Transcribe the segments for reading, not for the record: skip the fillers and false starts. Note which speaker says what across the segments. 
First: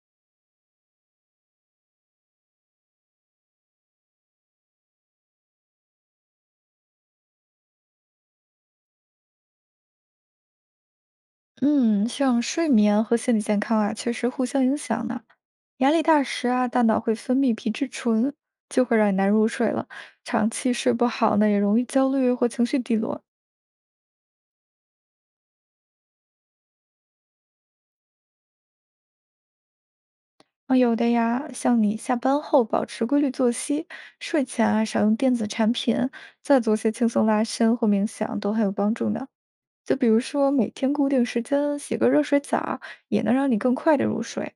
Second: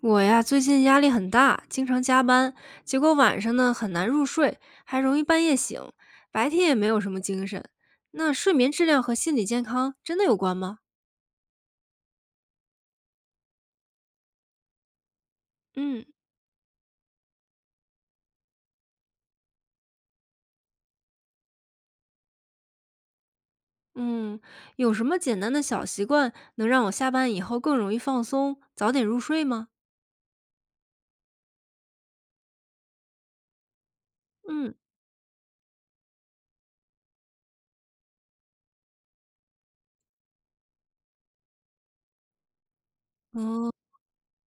Speaker 1: 我呀，最近压力很大，经常加班，结果晚上呢很难入睡，还容易半夜醒，白天也没有什么精神。那睡眠质量和心理健康真的有关吗？
Speaker 2: 嗯，像睡眠和心理健康啊，确实互相影响呢。压力
Speaker 1: 嗯，
Speaker 2: 大时啊，大脑会分泌皮质醇，就会让你难入睡了。长期睡不好呢，也容易焦虑或情绪低落。
Speaker 1: 嗯，有什么简单的小习惯能让我下班以后更容易放松，早点入睡吗？
Speaker 2: 啊，有的呀，像你下班后保持规律作息，睡前
Speaker 1: 嗯，
Speaker 2: 啊少用电子产品，再做些轻松拉伸或冥想，都很有帮助呢。就比如说每天固定时间洗个热水澡，也能让你
Speaker 1: 哦，
Speaker 2: 更快的入睡。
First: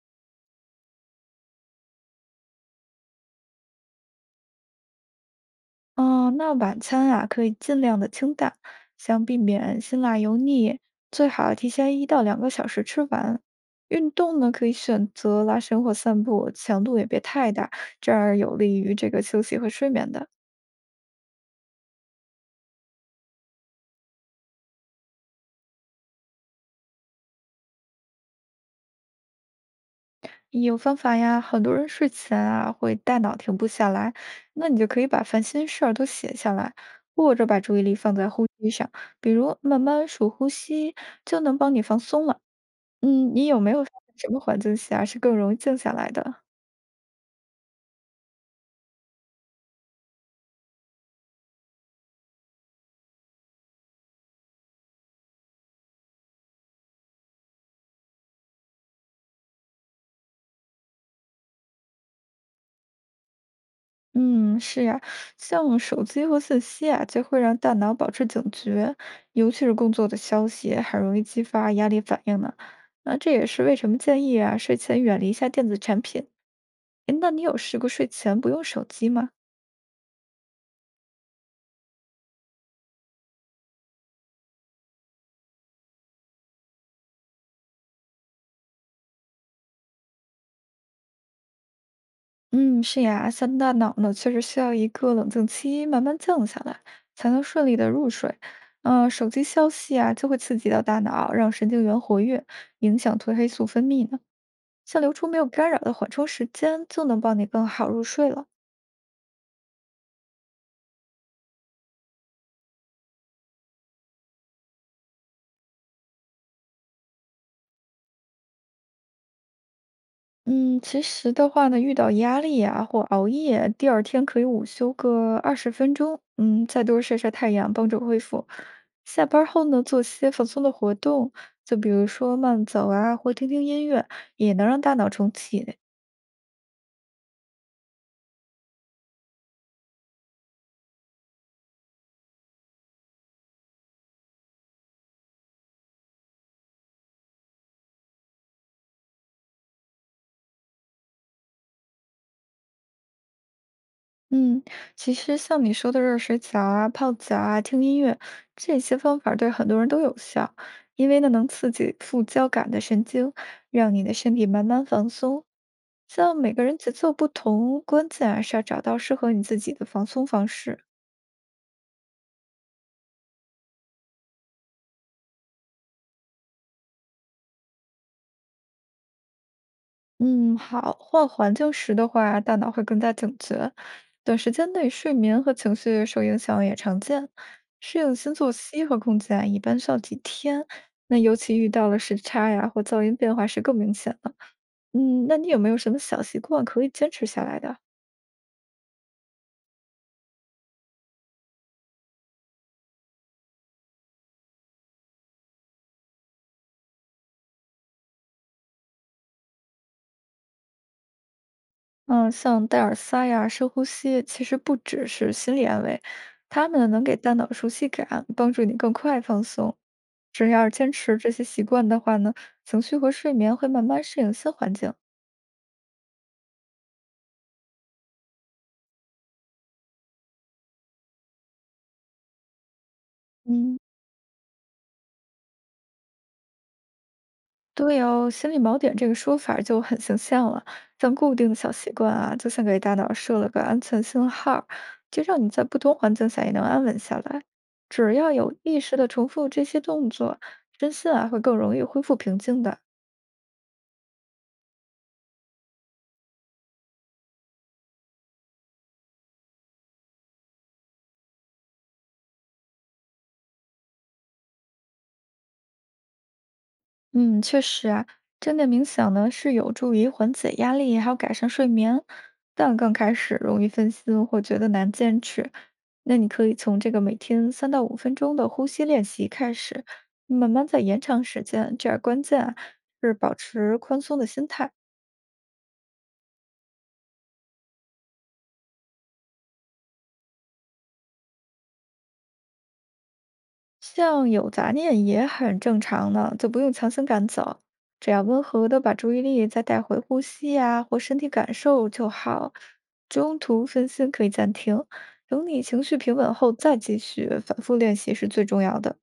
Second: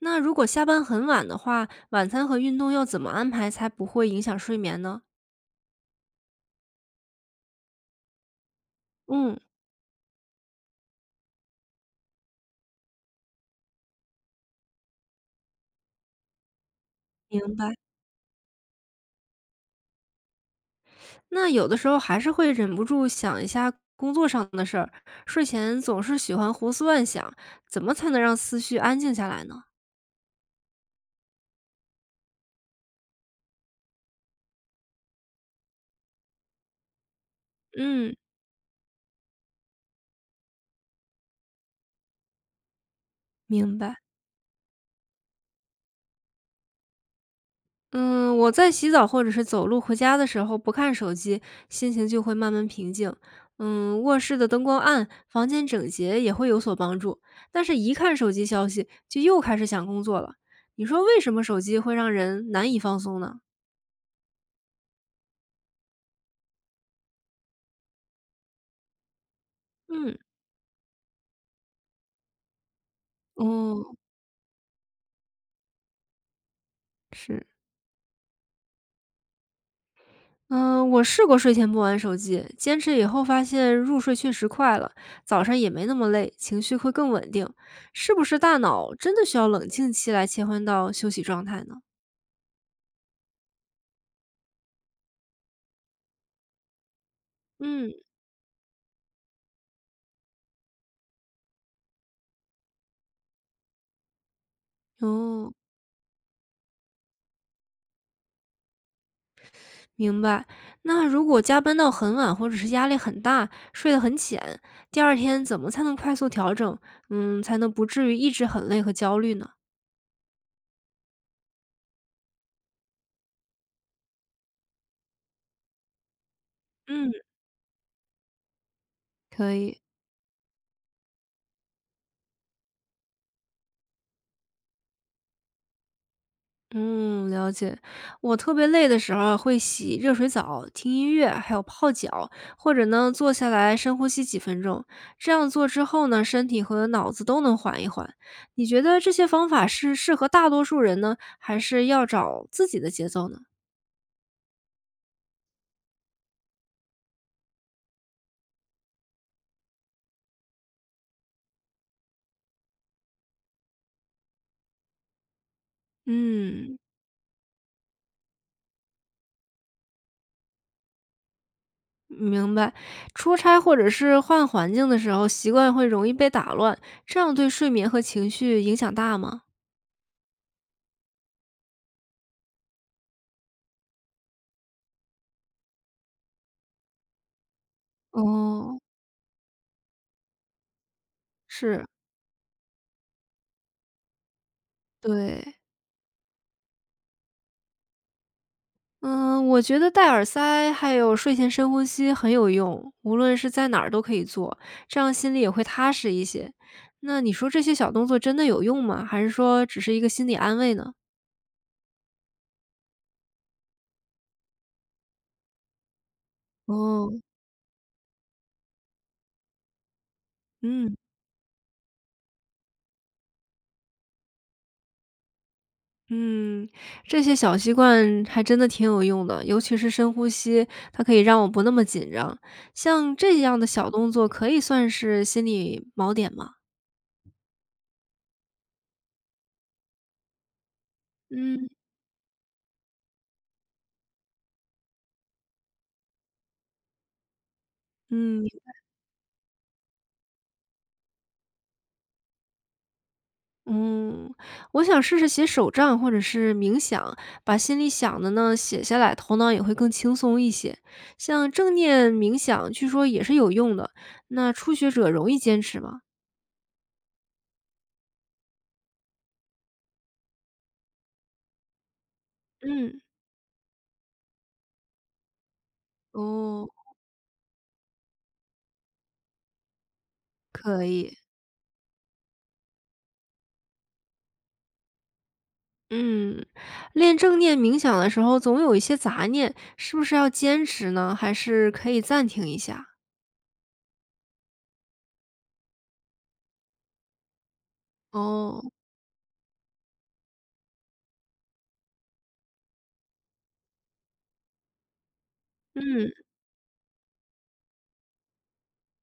Speaker 1: 那如果下班很晚的话，晚餐和运动要怎么安排才不会影响睡眠呢？
Speaker 2: 嗯，那晚餐啊，可以尽量的清淡，想避
Speaker 1: 嗯，
Speaker 2: 免辛辣油腻，最好提前1到2个小时吃完。运动呢，可以选择拉伸或散步，强度也别太
Speaker 1: 明
Speaker 2: 大，
Speaker 1: 白。
Speaker 2: 这样有利于这个休息和睡眠的。
Speaker 1: 那有的时候还是会忍不住想一下工作上的事儿，睡前总是喜欢胡思乱想，怎么才能让思绪安静下来呢？
Speaker 2: 有方法呀，很多人睡前啊会大脑停不下来，那你就可以把烦心事儿都写下来，或者把注意力
Speaker 1: 嗯，
Speaker 2: 放在呼吸上，比如慢慢数呼吸，就能帮你放松了。嗯，你有没
Speaker 1: 明
Speaker 2: 有发
Speaker 1: 白。
Speaker 2: 现什么环境下是更容易静下来的？
Speaker 1: 嗯，我在洗澡或者是走路回家的时候不看手机，心情就会慢慢平静。嗯，卧室的灯光暗，房间整洁也会有所帮助。但是，一看手机消息，就又开始想工作了。你说为什么手机会让人难以放松呢？
Speaker 2: 嗯，是呀，像手机和信息啊，就会让大脑保持警觉，尤其是工作
Speaker 1: 嗯，
Speaker 2: 的消息，很容易激发压力反应呢。那这也是为
Speaker 1: 哦，
Speaker 2: 什么建议啊，睡前远离一下电子产品。诶那你
Speaker 1: 是。
Speaker 2: 有试过睡前不用手机吗？
Speaker 1: 嗯，我试过睡前不玩手机，坚持以后发现入睡确实快了，早上也没那么累，情绪会更稳定。是不是大脑真的需要冷静期来切换到休息状态呢？
Speaker 2: 嗯，是呀，像大脑呢，确实需要一个冷静期，慢慢降下来，才能顺利的
Speaker 1: 嗯，
Speaker 2: 入睡。嗯、手机消息啊，就会刺激到大脑，让神经元活跃，影响褪黑素分泌呢。像留出没有
Speaker 1: 哦，
Speaker 2: 干扰的缓冲时间，就能帮你更好入睡了。
Speaker 1: 明白。那如果加班到很晚，或者是压力很大，睡得很浅，第二天怎么才能快速调整？嗯，才能不至于一直很累和焦虑呢？
Speaker 2: 嗯，其实的话呢，遇到压力啊或熬夜，第二天可以午休个20分钟，嗯，再多
Speaker 1: 嗯，
Speaker 2: 晒晒太阳，帮助恢复。下班
Speaker 1: 可
Speaker 2: 后
Speaker 1: 以。
Speaker 2: 呢，做些放松的活动，就比如说慢走啊，或听听音乐，也能让大脑重启。
Speaker 1: 嗯，了解。我特别累的时候啊会洗热水澡、听音乐，还有泡脚，或者呢坐下来深呼吸几分钟。这样做之后呢，身体和脑子都能缓一缓。你觉得这些方法是适合大多数人呢，还是要找自己的节奏呢？
Speaker 2: 嗯，其实像你说的热水澡啊、泡脚啊、听音乐这些方法，对很多人都有效，因为呢能刺激副交感的神经，让你的身体慢慢放松。像每个
Speaker 1: 嗯，
Speaker 2: 人节奏不同，关键还是要找到适合你自己的放松方式。
Speaker 1: 明白。出差或者是换环境的时候，习惯会容易被打乱，这样对睡眠和情绪影响大吗？
Speaker 2: 嗯，好，换环境时的话，大脑会更加警觉，短时间内睡眠和情绪受影响也常见。适应新作
Speaker 1: 哦，
Speaker 2: 息和空间啊一般需要几天，那尤其遇
Speaker 1: 是，
Speaker 2: 到了时差呀或噪音变化时更明显了。嗯，那你
Speaker 1: 对。
Speaker 2: 有没有什么小习惯可以坚持下来的？
Speaker 1: 嗯，我觉得戴耳塞还有睡前深呼吸很有用，无论是在哪儿都可以做，这样心里也会踏实一些。那你说这些小动作真的有用吗？还是说只是一个心理安慰呢？
Speaker 2: 嗯，像戴耳塞呀、深呼吸，其实不只是心理安慰，它们能
Speaker 1: 哦，
Speaker 2: 给大脑熟悉感，帮助你更快放松。只要是坚
Speaker 1: 嗯
Speaker 2: 持这些习惯的话呢，情绪和睡眠会慢慢适应新环境。
Speaker 1: 嗯，这些小习惯还真的挺有用的，尤其是深呼吸，它可以让我不那么紧张。像这样的
Speaker 2: 嗯，
Speaker 1: 小动作，可以算是心理锚点吗？
Speaker 2: 对哦，心理锚点这个说法儿就很形象了。像固定的
Speaker 1: 嗯
Speaker 2: 小习惯啊，就像给大脑设了个安全信号儿就让你在不同环境下也能安稳下来。只要
Speaker 1: 嗯。
Speaker 2: 有意识的重复这些动作，身心啊会更容易恢复平静的。
Speaker 1: 嗯，我想试试写手账或者是冥想，把心里想的呢写下来，头脑也会更轻松一些。像正念冥想，据说也是有用的。那初学者容易坚持吗？
Speaker 2: 嗯，确实啊，正念冥想呢是有助于缓解压力，还有改善睡眠，但刚
Speaker 1: 嗯，
Speaker 2: 开始容易分心或觉得难坚持。那你可以
Speaker 1: 哦，
Speaker 2: 从这个每天3到5分钟的呼吸练习开始，慢慢再
Speaker 1: 可
Speaker 2: 延
Speaker 1: 以。
Speaker 2: 长时间。这样关键啊是保持宽松的心态，
Speaker 1: 嗯，练正念冥想的时候，总有一些杂念，是不是要坚持呢？还是可以暂停一下？
Speaker 2: 像有杂念也很正常呢，就不用强行赶走，只要温
Speaker 1: 哦，
Speaker 2: 和的把注意力再带回呼吸呀、或身体感受就好。中途分心可以暂停，等你情绪
Speaker 1: 嗯。
Speaker 2: 平稳后再继续，反复练习是最重要的。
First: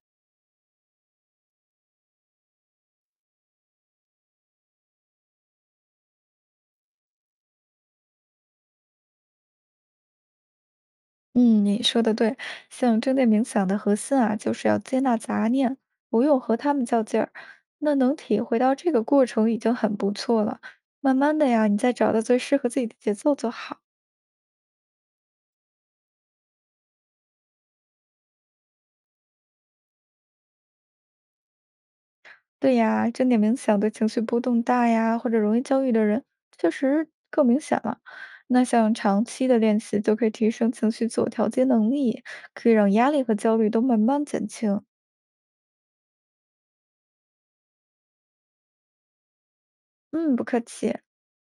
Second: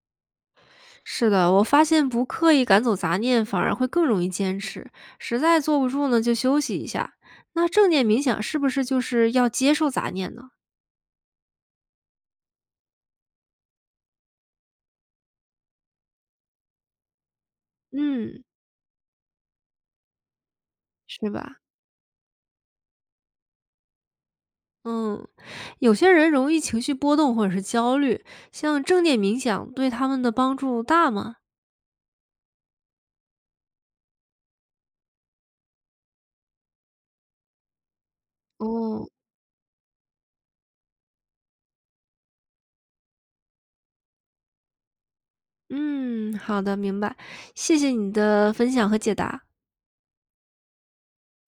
Speaker 1: 是的，我发现不刻意赶走杂念，反而会更容易坚持。实在坐不住呢，就休息一下。那正念冥想是不是就是要接受杂念呢？
Speaker 2: 嗯，你说的对，像正念冥想的核心啊，就是要接纳杂念，不用和他们较劲儿。那能体
Speaker 1: 嗯，
Speaker 2: 会到这个过程已经很不错了，慢
Speaker 1: 是
Speaker 2: 慢的
Speaker 1: 吧？
Speaker 2: 呀，你再找到最适合自己的节奏就好。
Speaker 1: 嗯，有些人容易情绪波动或者是焦虑，像正念冥想对他们的帮助大吗？
Speaker 2: 对呀，正念冥想对情绪波动大呀，或者容易焦虑的人，确实更明显了。那像
Speaker 1: 哦，
Speaker 2: 长期的练习，就可以提升情绪自我调节能力，可以让压力和焦虑都慢慢减轻。
Speaker 1: 嗯，好的，明白。谢谢你的分享和解答。
Speaker 2: 嗯，不客气。